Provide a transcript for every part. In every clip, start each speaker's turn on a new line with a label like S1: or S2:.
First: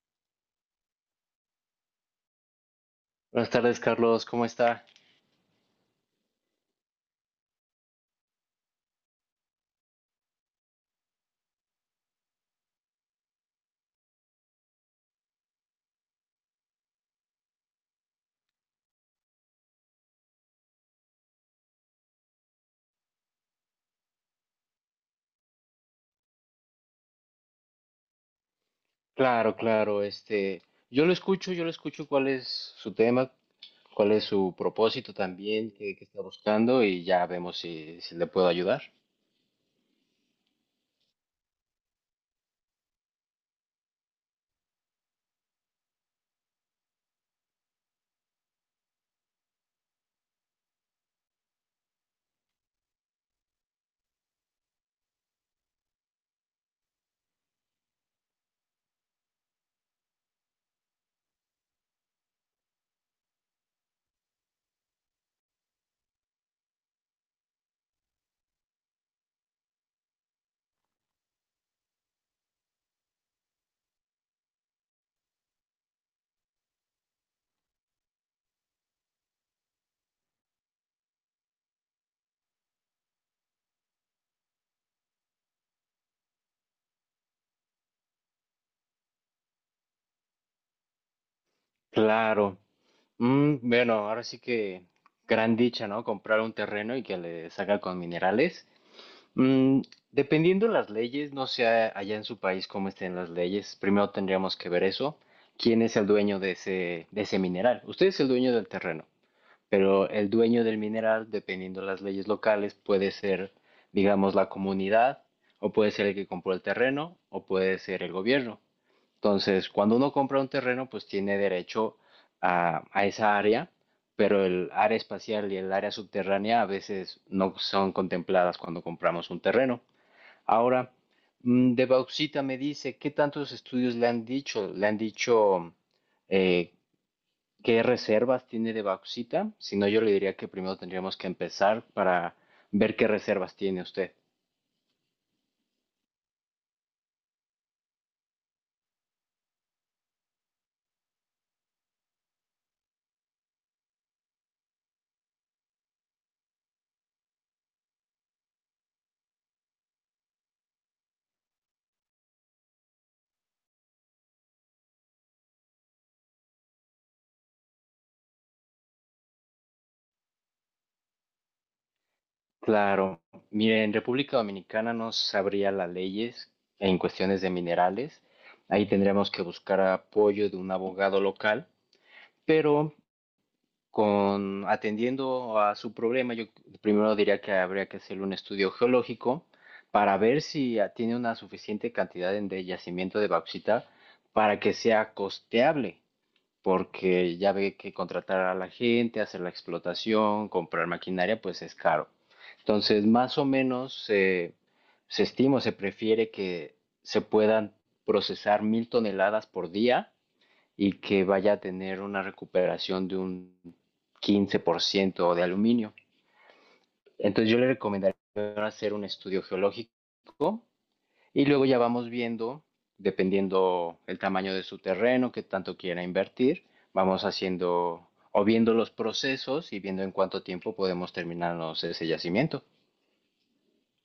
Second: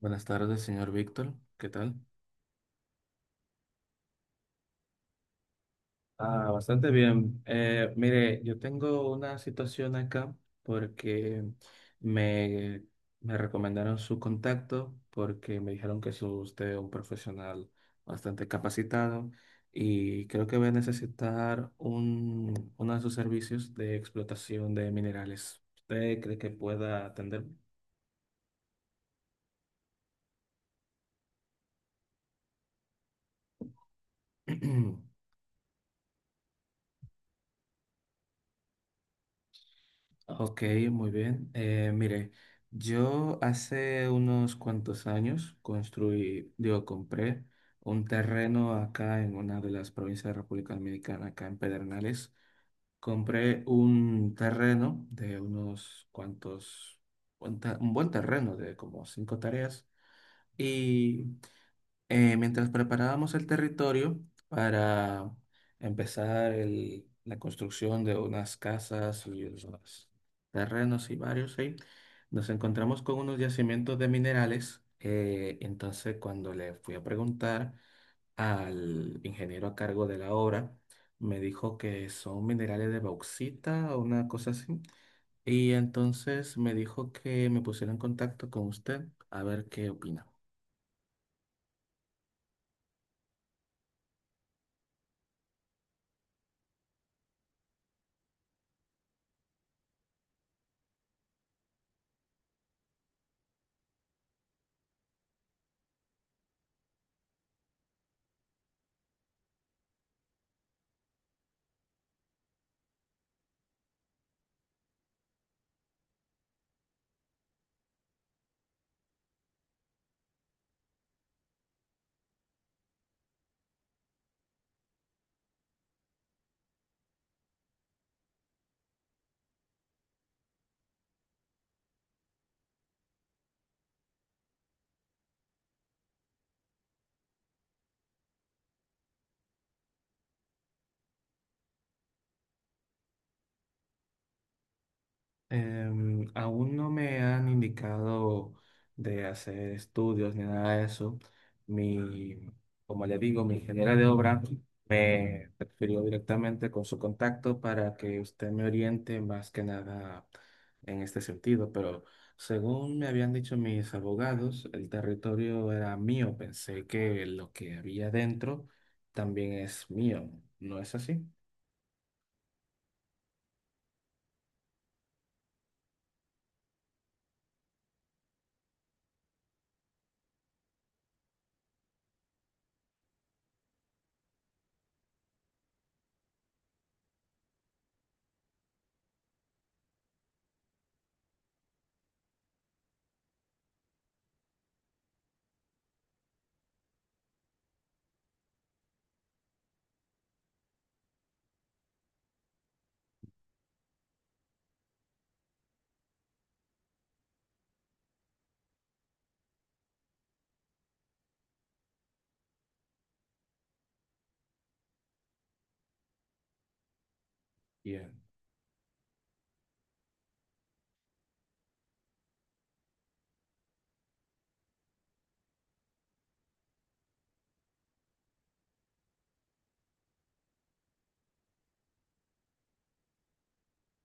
S1: Buenas tardes, señor Víctor. ¿Qué tal?
S2: Buenas tardes, Carlos, ¿cómo está?
S1: Ah, bastante bien. Mire, yo tengo una situación acá porque me, me recomendaron su contacto porque me dijeron que es usted un profesional bastante capacitado y creo que voy a necesitar uno de sus servicios de explotación de minerales. ¿Usted cree que pueda atenderme?
S2: Claro, claro, yo lo escucho cuál es su tema, cuál es su propósito también, qué está buscando y ya vemos si le puedo ayudar.
S1: Ok, muy bien. Mire, yo hace unos cuantos años construí, digo, compré un terreno acá en una de las provincias de República Dominicana, acá en Pedernales. Compré un terreno de unos cuantos, un buen terreno de como 5 tareas y mientras preparábamos el territorio para empezar la construcción de unas casas y unos terrenos y varios ahí, nos encontramos con unos yacimientos de minerales. Entonces, cuando le fui a preguntar al ingeniero a cargo de la obra, me dijo que son minerales de bauxita o una cosa así. Y entonces me dijo que me pusiera en contacto con usted a ver qué opina.
S2: Claro, bueno, ahora sí que gran dicha, ¿no? Comprar un terreno y que le saca con minerales. Mm, dependiendo las leyes, no sé allá en su país cómo estén las leyes, primero tendríamos que ver eso, quién es el dueño de ese mineral. Usted es el dueño del terreno, pero el dueño del mineral, dependiendo de las leyes locales, puede ser, digamos, la comunidad, o puede ser el que compró el terreno, o puede ser el gobierno. Entonces, cuando uno compra un terreno, pues tiene derecho a esa área, pero el área espacial y el área subterránea a veces no son contempladas cuando compramos un terreno. Ahora, de bauxita me dice, ¿qué tantos estudios le han dicho? Le han dicho eh, qué reservas tiene de bauxita. Si no, yo le diría que primero tendríamos que empezar para ver qué reservas tiene usted.
S1: Aún no me han indicado de hacer estudios ni nada de eso. Mi, Como le digo, mi ingeniera de obra me refirió directamente con su contacto para que usted me oriente más que nada en este sentido. Pero según me habían dicho mis abogados, el territorio era mío. Pensé que lo que había dentro también es mío. ¿No es así?
S2: Claro, mire, en República Dominicana no sabría las leyes en cuestiones de minerales. Ahí tendríamos que buscar apoyo de un abogado local, pero con atendiendo a su problema, yo primero diría que habría que hacer un estudio geológico para ver si tiene una suficiente cantidad de yacimiento de bauxita para que sea costeable, porque ya ve que contratar a la gente, hacer la explotación, comprar maquinaria, pues es caro. Entonces, más o menos se estima, o se prefiere que se puedan procesar 1.000 toneladas por día y que vaya a tener una recuperación de un 15% de aluminio. Entonces yo le recomendaría
S1: Bien.
S2: hacer un estudio geológico y luego ya vamos viendo, dependiendo el tamaño de su terreno, que tanto quiera invertir, vamos haciendo o viendo los procesos y viendo en cuánto tiempo podemos terminarnos ese yacimiento.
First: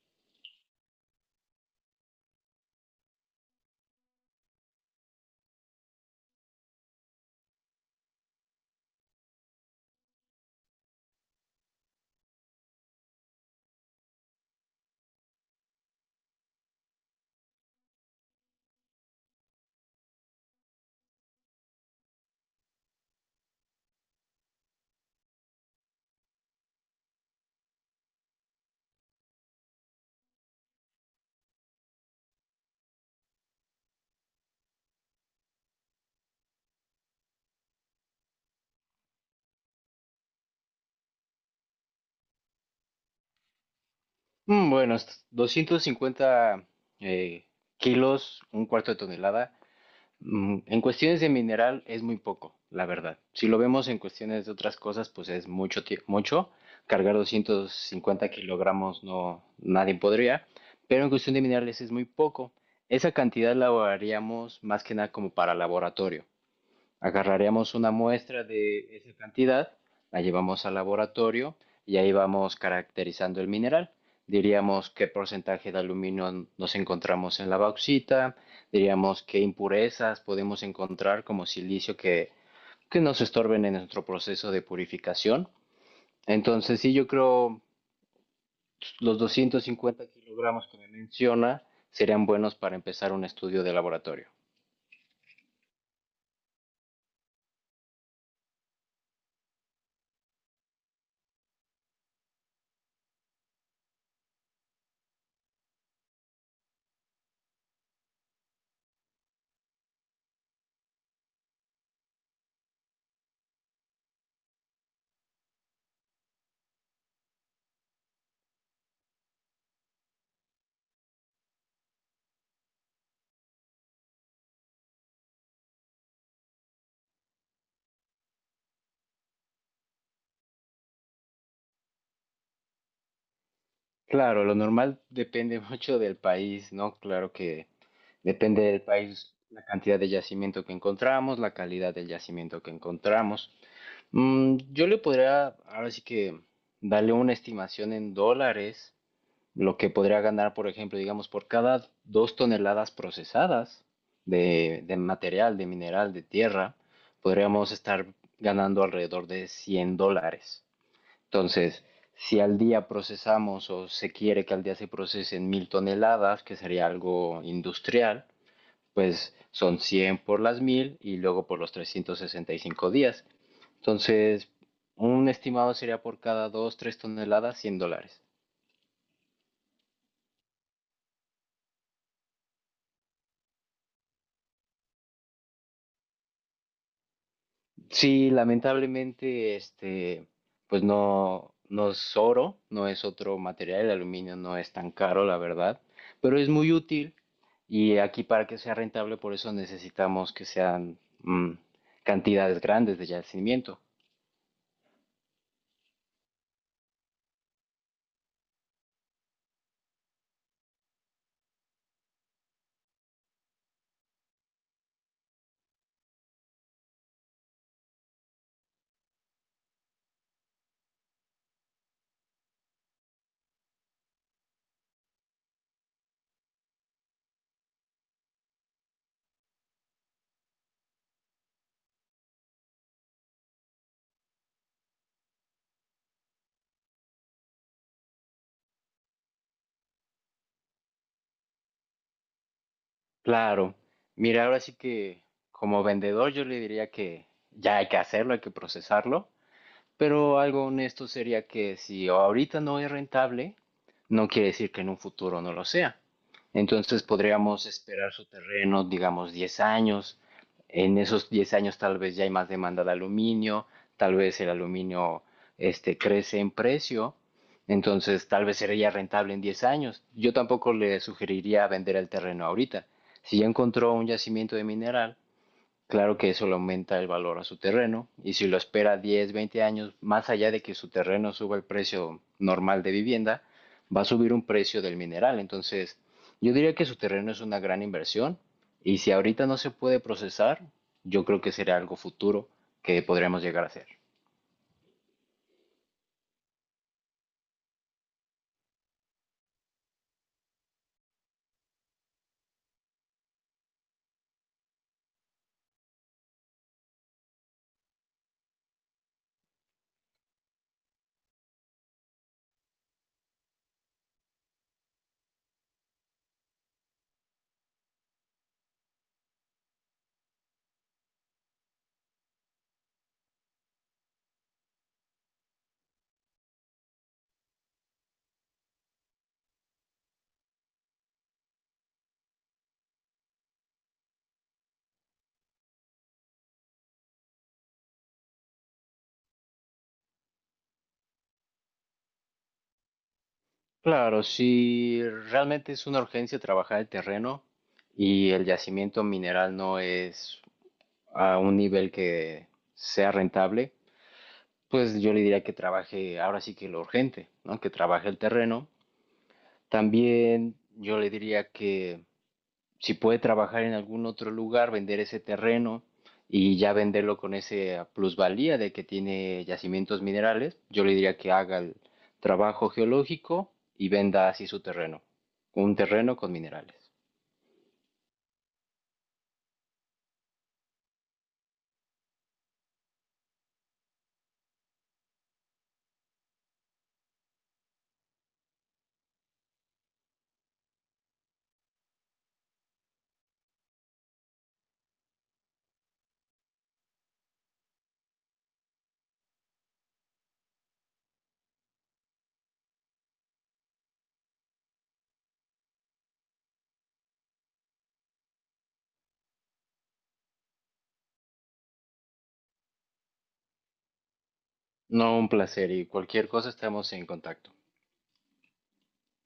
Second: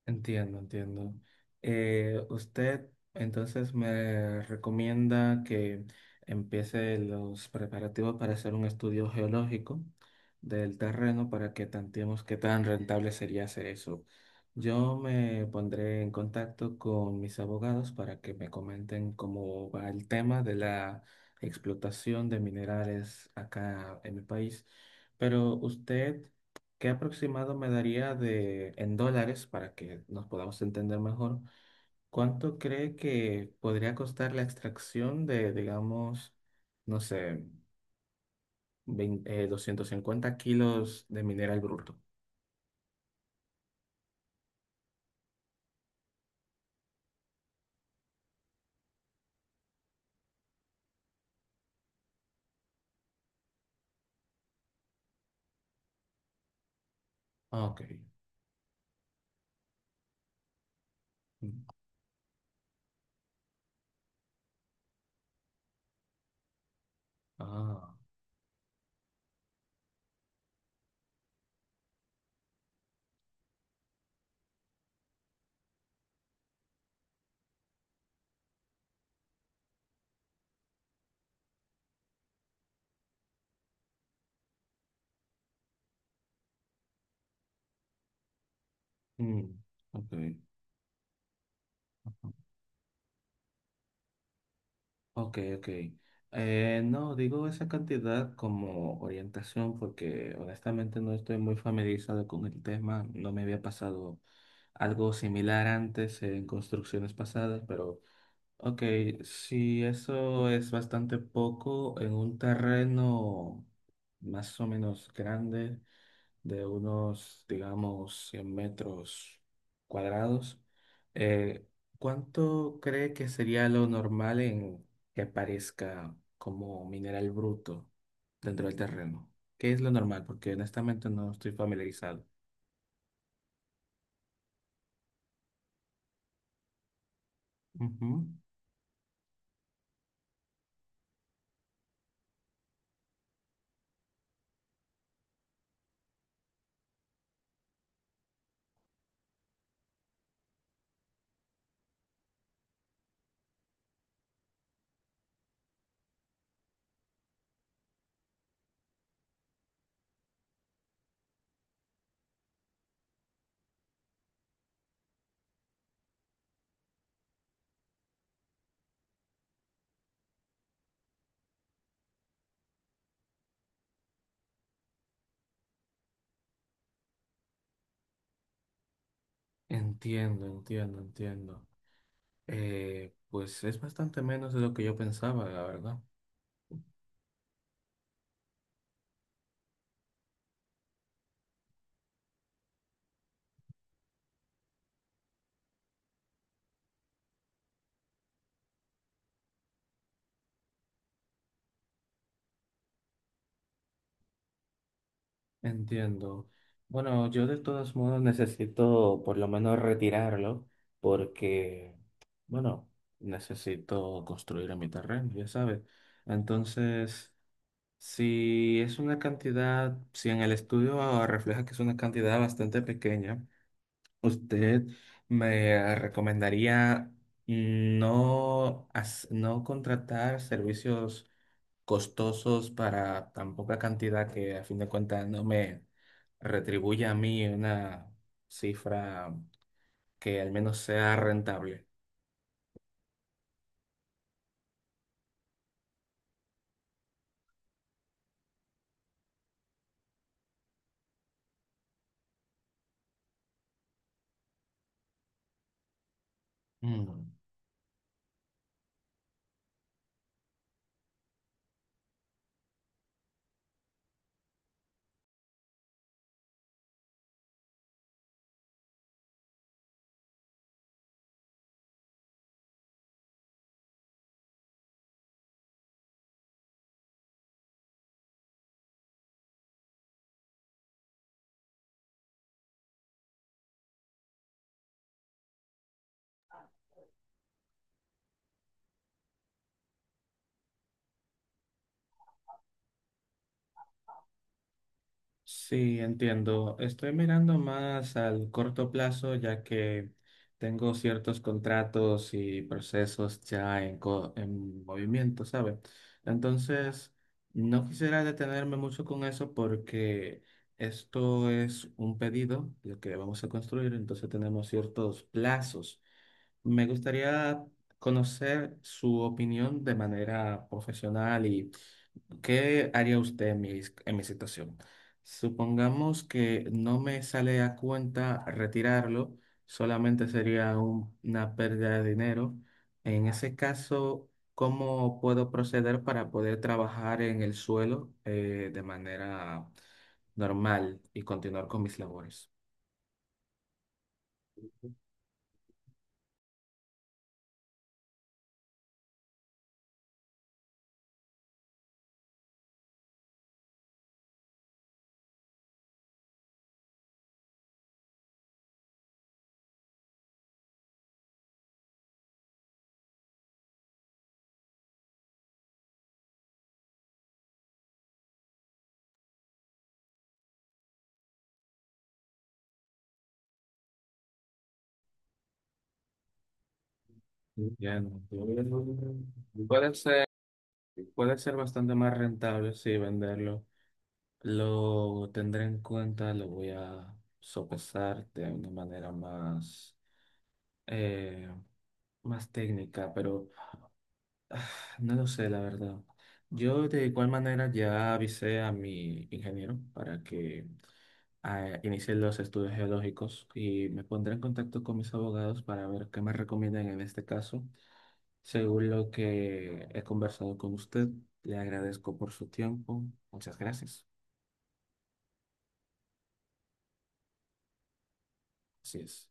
S1: Entiendo, entiendo. Usted entonces me recomienda que empiece los preparativos para hacer un estudio geológico del terreno para que tanteemos qué tan rentable sería hacer eso. Yo me pondré en contacto con mis abogados para que me comenten cómo va el tema de la explotación de minerales acá en mi país. Pero usted. ¿Qué aproximado me daría de en dólares para que nos podamos entender mejor? ¿Cuánto cree que podría costar la extracción de, digamos, no sé, 20 250 kilos de mineral bruto?
S2: Bueno, 250 eh, kilos, un cuarto de tonelada. En cuestiones de mineral es muy poco, la verdad. Si lo vemos en cuestiones de otras cosas, pues es mucho, mucho. Cargar
S1: Ah, ok.
S2: 250 kilogramos no, nadie podría, pero en cuestión de
S1: Mm.
S2: minerales es muy poco. Esa cantidad la haríamos más que nada como para laboratorio. Agarraríamos una
S1: Ah,
S2: muestra de esa cantidad, la llevamos al laboratorio y ahí vamos caracterizando el mineral. Diríamos qué porcentaje de aluminio nos encontramos en la bauxita, diríamos qué impurezas podemos encontrar, como silicio, que nos estorben en nuestro proceso de purificación. Entonces, sí, yo creo los
S1: mm,
S2: 250
S1: ok.
S2: kilogramos que me menciona serían buenos para empezar un estudio de laboratorio.
S1: Ok, ok. No, digo esa cantidad como orientación porque honestamente no estoy muy familiarizado con el tema. No me había pasado algo similar antes en construcciones pasadas, pero ok, si eso es bastante poco en un terreno más o menos grande, de unos, digamos, 100 metros cuadrados. Eh, ¿Cuánto cree que sería lo normal en que aparezca como mineral bruto dentro del terreno? ¿Qué es lo normal? Porque honestamente no estoy familiarizado.
S2: Claro, lo normal depende mucho del país, ¿no? Claro que
S1: Ujú.
S2: depende del país, la cantidad de yacimiento que encontramos, la calidad del yacimiento que encontramos. Yo le podría, ahora sí que, darle una estimación en dólares, lo que podría ganar, por ejemplo, digamos, por cada 2 toneladas procesadas de material, de mineral, de tierra, podríamos estar ganando alrededor de $100. Entonces, si al día procesamos o se quiere que al día se procesen 1.000 toneladas, que sería algo industrial, pues son 100 por las 1000 y luego por los 365 días. Entonces, un estimado sería por cada 2, 3 toneladas $100.
S1: Entiendo, entiendo, entiendo. Pues es bastante menos de lo que yo pensaba, la verdad.
S2: Sí, lamentablemente, este, pues no, no es oro, no es otro material, el aluminio no es tan caro, la verdad, pero es muy útil, y aquí para que sea rentable, por eso necesitamos que sean mm, cantidades grandes de yacimiento.
S1: Entiendo. Bueno, yo de todos modos necesito por lo menos retirarlo porque, bueno, necesito construir en mi terreno, ya sabes. Entonces, si es una cantidad, si en el estudio refleja que es una cantidad bastante pequeña, usted me recomendaría no contratar servicios costosos para tan poca cantidad que a fin de cuentas no me retribuye a mí una cifra que al menos sea rentable.
S2: Claro, mira, ahora sí que como vendedor yo le diría que ya hay que hacerlo, hay que procesarlo, pero algo honesto sería que si ahorita no es rentable, no quiere decir que en un futuro no lo sea. Entonces
S1: Mm.
S2: podríamos esperar su terreno, digamos, 10 años. En esos 10 años tal vez ya hay más demanda de aluminio, tal vez el aluminio crece en precio, entonces tal vez sería rentable en 10 años. Yo tampoco le sugeriría vender el terreno ahorita. Si ya encontró un yacimiento de mineral, claro que eso le aumenta el valor a su terreno, y si lo espera 10, 20 años, más allá de que su terreno suba el precio normal de vivienda, va a subir un precio del mineral. Entonces, yo diría que su terreno es una gran inversión, y si ahorita no se puede procesar, yo creo que será algo futuro que podremos llegar a hacer.
S1: Sí, entiendo. Estoy mirando más al corto plazo, ya que tengo ciertos contratos y procesos ya en movimiento, ¿sabes? Entonces, no quisiera detenerme mucho con eso porque esto es un pedido, lo que vamos a construir, entonces tenemos ciertos plazos. Me gustaría conocer su opinión de manera profesional. ¿Qué haría usted en en mi situación? Supongamos que no me sale a cuenta retirarlo, solamente sería una pérdida de dinero. En ese caso, ¿cómo puedo proceder para poder trabajar en el suelo de manera normal y continuar con mis labores?
S2: Claro, si realmente es una urgencia trabajar el terreno y el yacimiento mineral no es a un nivel que sea rentable, pues yo le diría que trabaje, ahora sí que lo urgente, ¿no? Que trabaje el terreno. También yo le diría que si puede trabajar en algún otro lugar, vender ese terreno y ya venderlo con esa plusvalía de que tiene yacimientos minerales, yo le diría que haga el trabajo geológico y venda así su terreno, un terreno con minerales.
S1: Bien, puede ser, puede ser bastante más rentable, sí, venderlo. Lo tendré en cuenta, lo voy a sopesar de una manera eh, más técnica, pero ah, no lo sé, la verdad. Yo de igual manera ya avisé a mi ingeniero para que inicie los estudios geológicos y me pondré en contacto con mis abogados para ver qué me recomiendan en este caso. Según lo que he conversado con usted, le agradezco por su tiempo. Muchas gracias.
S2: No, un placer, y cualquier cosa estamos en contacto.
S1: Así es.